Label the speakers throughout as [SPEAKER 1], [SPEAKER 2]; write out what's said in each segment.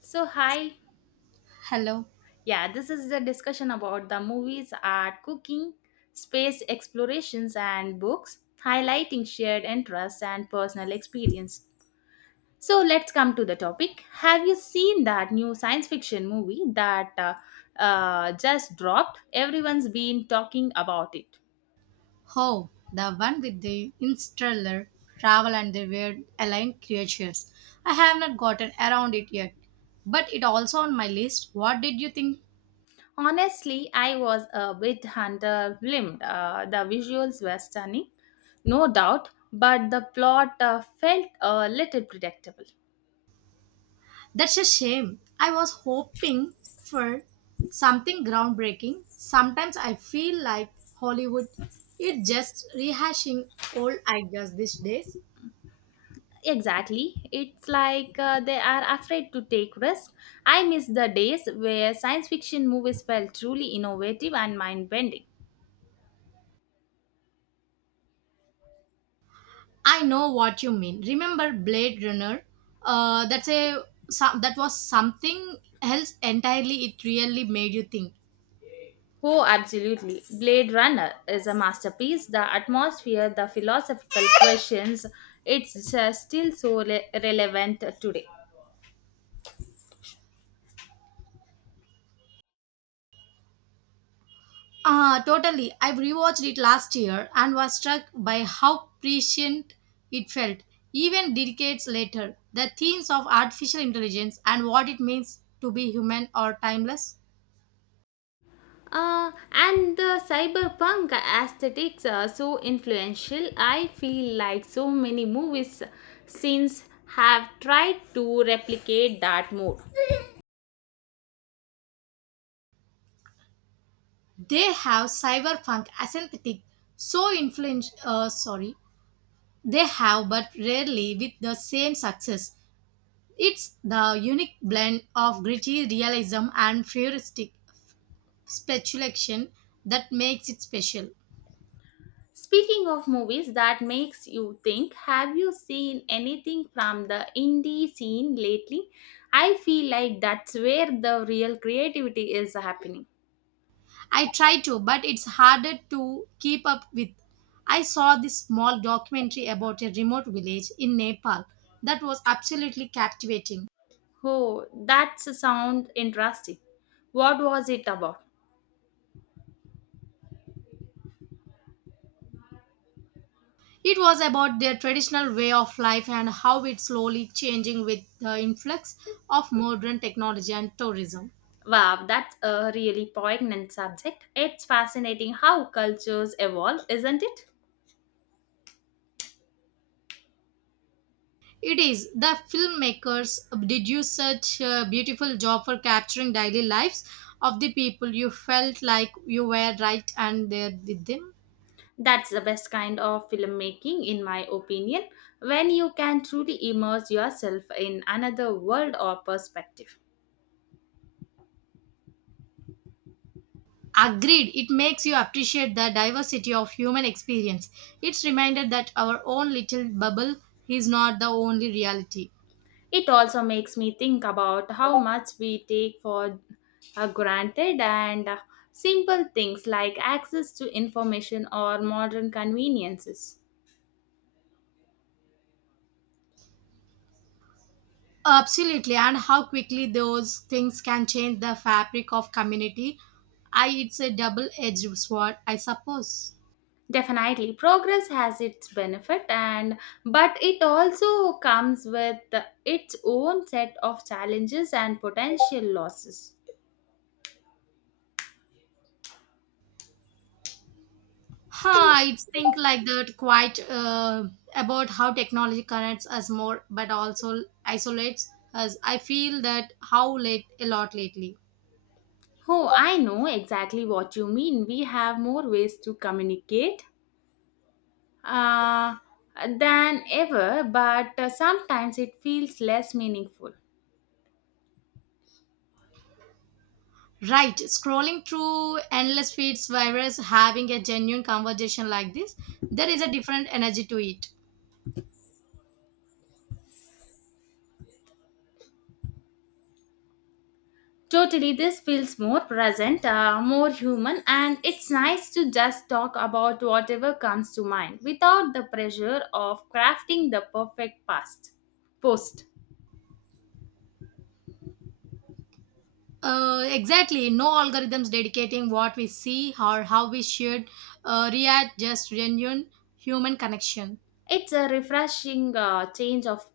[SPEAKER 1] So, hi.
[SPEAKER 2] Hello.
[SPEAKER 1] Yeah, this is the discussion about the movies, art, cooking, space explorations, and books, highlighting shared interests and personal experience. So, let's come to the topic. Have you seen that new science fiction movie that just dropped? Everyone's been talking about it.
[SPEAKER 2] Oh, the one with the interstellar travel and the weird alien creatures. I have not gotten around it yet, but it also on my list. What did you think?
[SPEAKER 1] Honestly, I was a bit underwhelmed. The visuals were stunning, no doubt, but the plot felt a little predictable.
[SPEAKER 2] That's a shame. I was hoping for something groundbreaking. Sometimes I feel like Hollywood is just rehashing old ideas these days.
[SPEAKER 1] Exactly. It's like they are afraid to take risks. I miss the days where science fiction movies felt truly innovative and mind bending.
[SPEAKER 2] I know what you mean. Remember Blade Runner? Uh, that's a that was something else entirely. It really made you think.
[SPEAKER 1] Oh, absolutely. Blade Runner is a masterpiece. The atmosphere, the philosophical questions, it's still so relevant today.
[SPEAKER 2] Totally. I rewatched it last year and was struck by how prescient it felt. Even decades later, the themes of artificial intelligence and what it means to be human are timeless.
[SPEAKER 1] And the cyberpunk aesthetics are so influential. I feel like so many movies since have tried to replicate that mode.
[SPEAKER 2] They have cyberpunk aesthetic so influence. Sorry, they have, but rarely with the same success. It's the unique blend of gritty realism and futuristic speculation that makes it special.
[SPEAKER 1] Speaking of movies that makes you think, have you seen anything from the indie scene lately? I feel like that's where the real creativity is happening.
[SPEAKER 2] I try to, but it's harder to keep up with. I saw this small documentary about a remote village in Nepal that was absolutely captivating.
[SPEAKER 1] Oh, that sounds interesting. What was it about?
[SPEAKER 2] It was about their traditional way of life and how it's slowly changing with the influx of modern technology and tourism.
[SPEAKER 1] Wow, that's a really poignant subject. It's fascinating how cultures evolve, isn't it?
[SPEAKER 2] It is. The filmmakers did you such a beautiful job for capturing daily lives of the people. You felt like you were right and there with them.
[SPEAKER 1] That's the best kind of filmmaking, in my opinion, when you can truly immerse yourself in another world or perspective.
[SPEAKER 2] Agreed. It makes you appreciate the diversity of human experience. It's reminded that our own little bubble is not the only reality.
[SPEAKER 1] It also makes me think about how much we take for granted and simple things like access to information or modern conveniences.
[SPEAKER 2] Absolutely. And how quickly those things can change the fabric of community. I It's a double edged sword, I suppose.
[SPEAKER 1] Definitely, progress has its benefit, and but it also comes with its own set of challenges and potential losses.
[SPEAKER 2] I think like that quite about how technology connects us more but also isolates us. I feel that how late a lot lately.
[SPEAKER 1] Oh, I know exactly what you mean. We have more ways to communicate uh, than ever, but sometimes it feels less meaningful.
[SPEAKER 2] Right, scrolling through endless feeds whereas having a genuine conversation like this, there is a different energy to it.
[SPEAKER 1] Totally, this feels more present, more human, and it's nice to just talk about whatever comes to mind without the pressure of crafting the perfect past post.
[SPEAKER 2] Exactly, no algorithms dedicating what we see or how we should react, just genuine human connection.
[SPEAKER 1] It's a refreshing change of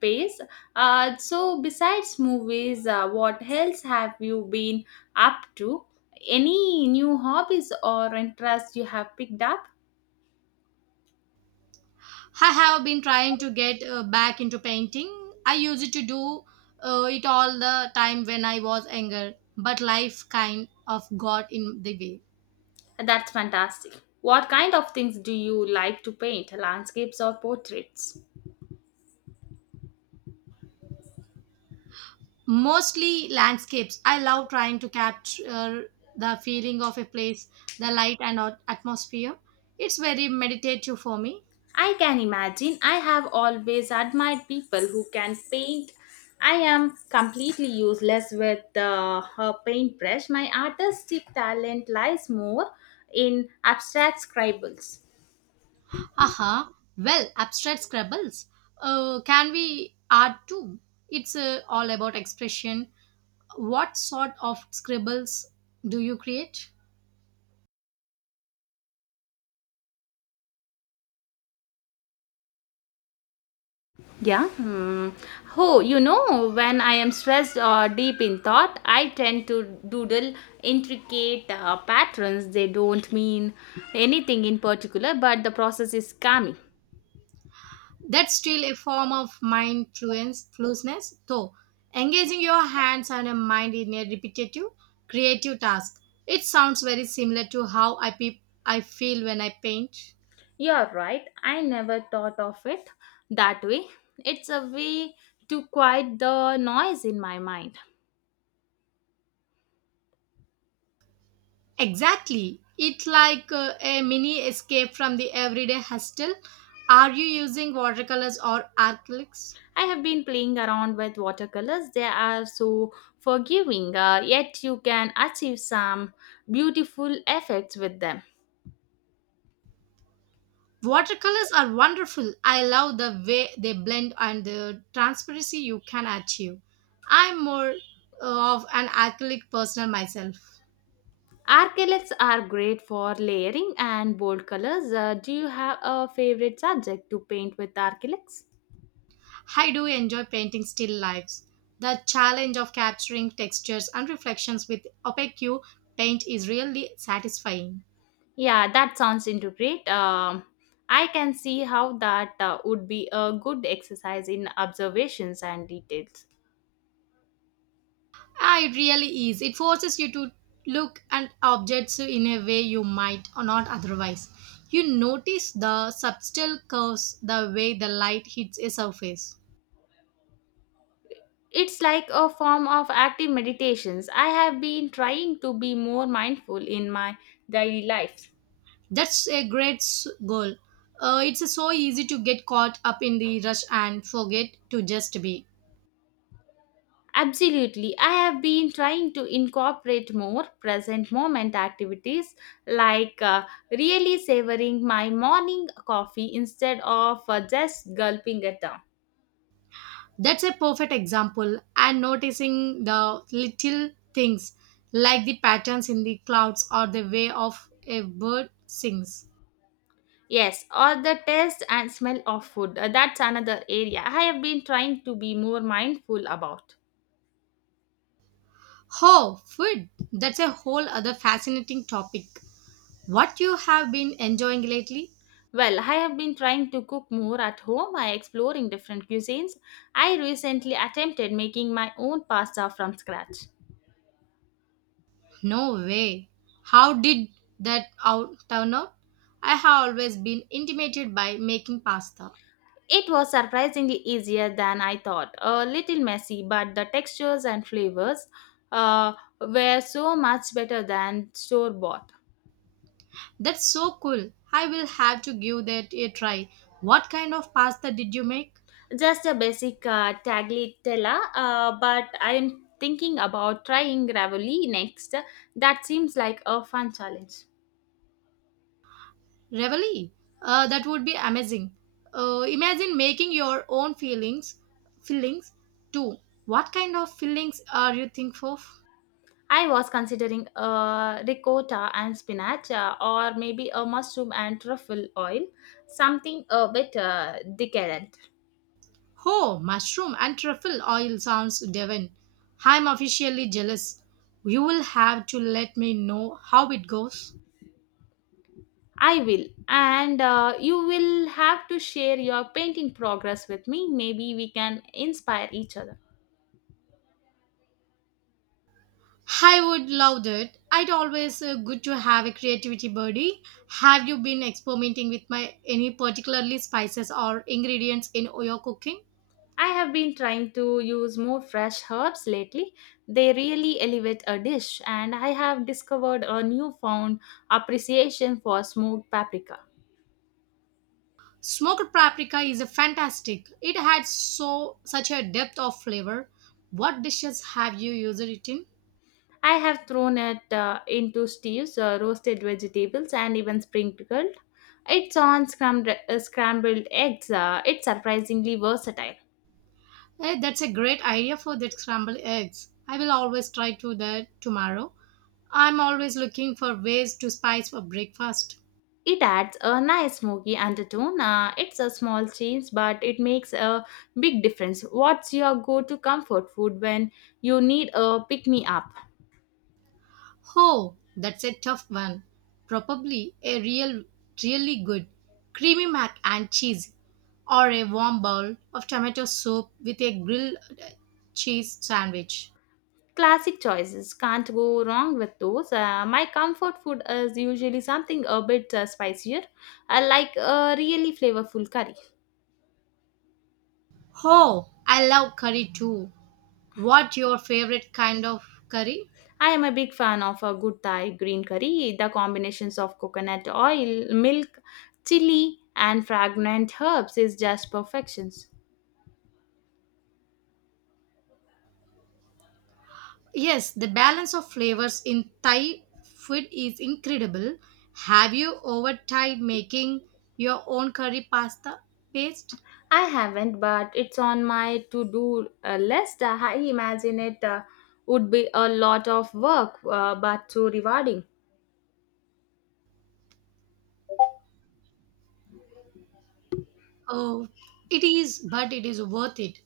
[SPEAKER 1] pace. So, besides movies, what else have you been up to? Any new hobbies or interests you have picked up?
[SPEAKER 2] I have been trying to get back into painting. I used to do it all the time when I was younger, but life kind of got in the way.
[SPEAKER 1] That's fantastic. What kind of things do you like to paint, landscapes or portraits?
[SPEAKER 2] Mostly landscapes. I love trying to capture the feeling of a place, the light and atmosphere. It's very meditative for me.
[SPEAKER 1] I can imagine. I have always admired people who can paint. I am completely useless with a paintbrush. My artistic talent lies more in abstract scribbles.
[SPEAKER 2] Haha. Well, abstract scribbles. Can we art too? It's all about expression. What sort of scribbles do you create?
[SPEAKER 1] Yeah. Hmm. Oh, you know, when I am stressed or deep in thought, I tend to doodle intricate patterns. They don't mean anything in particular, but the process is calming.
[SPEAKER 2] That's still a form of flueness, though. Engaging your hands and a mind in a repetitive, creative task. It sounds very similar to I feel when I paint.
[SPEAKER 1] You're right. I never thought of it that way. It's a way to quiet the noise in my mind.
[SPEAKER 2] Exactly. It like a mini escape from the everyday hustle. Are you using watercolors or acrylics?
[SPEAKER 1] I have been playing around with watercolors. They are so forgiving, yet you can achieve some beautiful effects with them.
[SPEAKER 2] Watercolors are wonderful. I love the way they blend and the transparency you can achieve. I'm more of an acrylic person myself.
[SPEAKER 1] Acrylics are great for layering and bold colors. Do you have a favorite subject to paint with acrylics?
[SPEAKER 2] I do enjoy painting still lives. The challenge of capturing textures and reflections with opaque paint is really satisfying.
[SPEAKER 1] Yeah, that sounds into great. I can see how that would be a good exercise in observations and details.
[SPEAKER 2] Ah, it really is. It forces you to look at objects in a way you might or not otherwise. You notice the subtle curves, the way the light hits a surface.
[SPEAKER 1] It's like a form of active meditations. I have been trying to be more mindful in my daily life.
[SPEAKER 2] That's a great s- goal. It's so easy to get caught up in the rush and forget to just be.
[SPEAKER 1] Absolutely. I have been trying to incorporate more present moment activities like really savoring my morning coffee instead of just gulping it down.
[SPEAKER 2] That's a perfect example. And noticing the little things like the patterns in the clouds or the way of a bird sings.
[SPEAKER 1] Yes, or the taste and smell of food. That's another area I have been trying to be more mindful about.
[SPEAKER 2] Oh, food! That's a whole other fascinating topic. What you have been enjoying lately?
[SPEAKER 1] Well, I have been trying to cook more at home by exploring different cuisines. I recently attempted making my own pasta from scratch.
[SPEAKER 2] No way. How did that out turn out? I have always been intimidated by making pasta.
[SPEAKER 1] It was surprisingly easier than I thought. A little messy, but the textures and flavors uh, were so much better than store bought.
[SPEAKER 2] That's so cool. I will have to give that a try. What kind of pasta did you make?
[SPEAKER 1] Just a basic tagliatella, but I'm thinking about trying ravioli next. That seems like a fun challenge.
[SPEAKER 2] Ravioli. That would be amazing. Imagine making your own fillings too. What kind of fillings are you thinking of?
[SPEAKER 1] I was considering a ricotta and spinach, or maybe a mushroom and truffle oil, something a bit decadent.
[SPEAKER 2] Ho, mushroom and truffle oil sounds divine. I'm officially jealous. You will have to let me know how it goes.
[SPEAKER 1] I will. And you will have to share your painting progress with me. Maybe we can inspire each other.
[SPEAKER 2] I would love that. It always good to have a creativity buddy. Have you been experimenting with my any particularly spices or ingredients in your cooking?
[SPEAKER 1] I have been trying to use more fresh herbs lately. They really elevate a dish, and I have discovered a newfound appreciation for smoked paprika.
[SPEAKER 2] Smoked paprika is a fantastic. It had so such a depth of flavor. What dishes have you used it in?
[SPEAKER 1] I have thrown it into stews, roasted vegetables, and even sprinkled. It's on scrambled eggs. It's surprisingly versatile.
[SPEAKER 2] Hey, that's a great idea for that scrambled eggs. I will always try to that tomorrow. I'm always looking for ways to spice up breakfast.
[SPEAKER 1] It adds a nice smoky undertone. It's a small change, but it makes a big difference. What's your go to comfort food when you need a pick me up?
[SPEAKER 2] Oh, that's a tough one. Probably a really good creamy mac and cheese, or a warm bowl of tomato soup with a grilled cheese sandwich.
[SPEAKER 1] Classic choices. Can't go wrong with those. My comfort food is usually something a bit spicier. I like a really flavorful curry.
[SPEAKER 2] Oh, I love curry too. What your favorite kind of curry?
[SPEAKER 1] I am a big fan of a good Thai green curry. The combinations of coconut oil, milk, chili, and fragrant herbs is just perfection.
[SPEAKER 2] Yes, the balance of flavors in Thai food is incredible. Have you ever tried making your own curry pasta paste?
[SPEAKER 1] I haven't, but it's on my to do list. I imagine it would be a lot of work, but so rewarding.
[SPEAKER 2] Oh, it is, but it is worth it.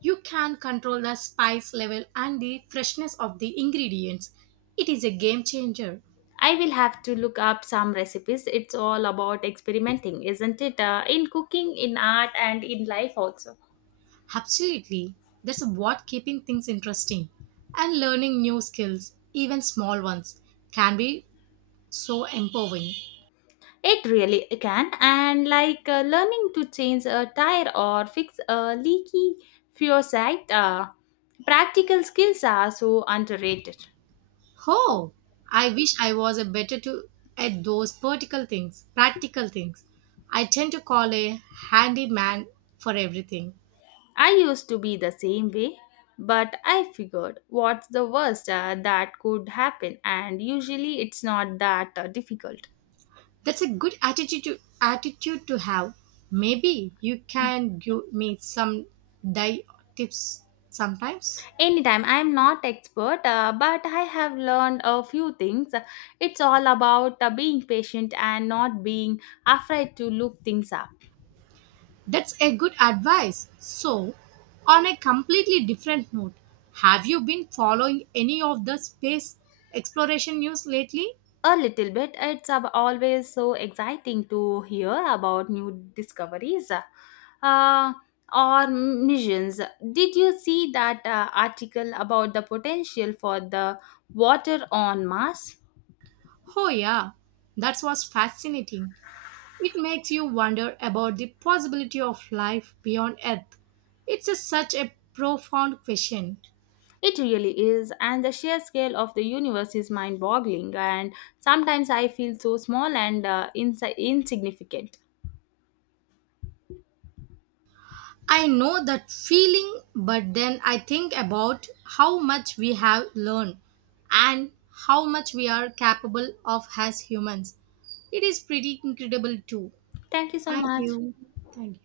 [SPEAKER 2] You can control the spice level and the freshness of the ingredients. It is a game changer.
[SPEAKER 1] I will have to look up some recipes. It's all about experimenting, isn't it? In cooking, in art, and in life also.
[SPEAKER 2] Absolutely. That's what keeping things interesting and learning new skills, even small ones, can be so empowering.
[SPEAKER 1] It really can. And like learning to change a tire or fix a leaky fuel site, practical skills are so underrated.
[SPEAKER 2] Oh, I wish I was a better to at those Practical things. I tend to call a handyman for everything.
[SPEAKER 1] I used to be the same way, but I figured what's the worst that could happen, and usually it's not that difficult.
[SPEAKER 2] That's a good attitude to, attitude to have. Maybe you can give me some die tips sometimes.
[SPEAKER 1] Anytime, I'm not expert, but I have learned a few things. It's all about being patient and not being afraid to look things up.
[SPEAKER 2] That's a good advice. So, on a completely different note, have you been following any of the space exploration news lately?
[SPEAKER 1] A little bit. It's always so exciting to hear about new discoveries uh, or missions. Did you see that article about the potential for the water on Mars?
[SPEAKER 2] Oh yeah, that was fascinating. It makes you wonder about the possibility of life beyond Earth. Such a profound question.
[SPEAKER 1] It really is, and the sheer scale of the universe is mind boggling. And sometimes I feel so small and insignificant.
[SPEAKER 2] I know that feeling, but then I think about how much we have learned and how much we are capable of as humans. It is pretty incredible, too.
[SPEAKER 1] Thank you so
[SPEAKER 2] Thank
[SPEAKER 1] much.
[SPEAKER 2] you. Thank you.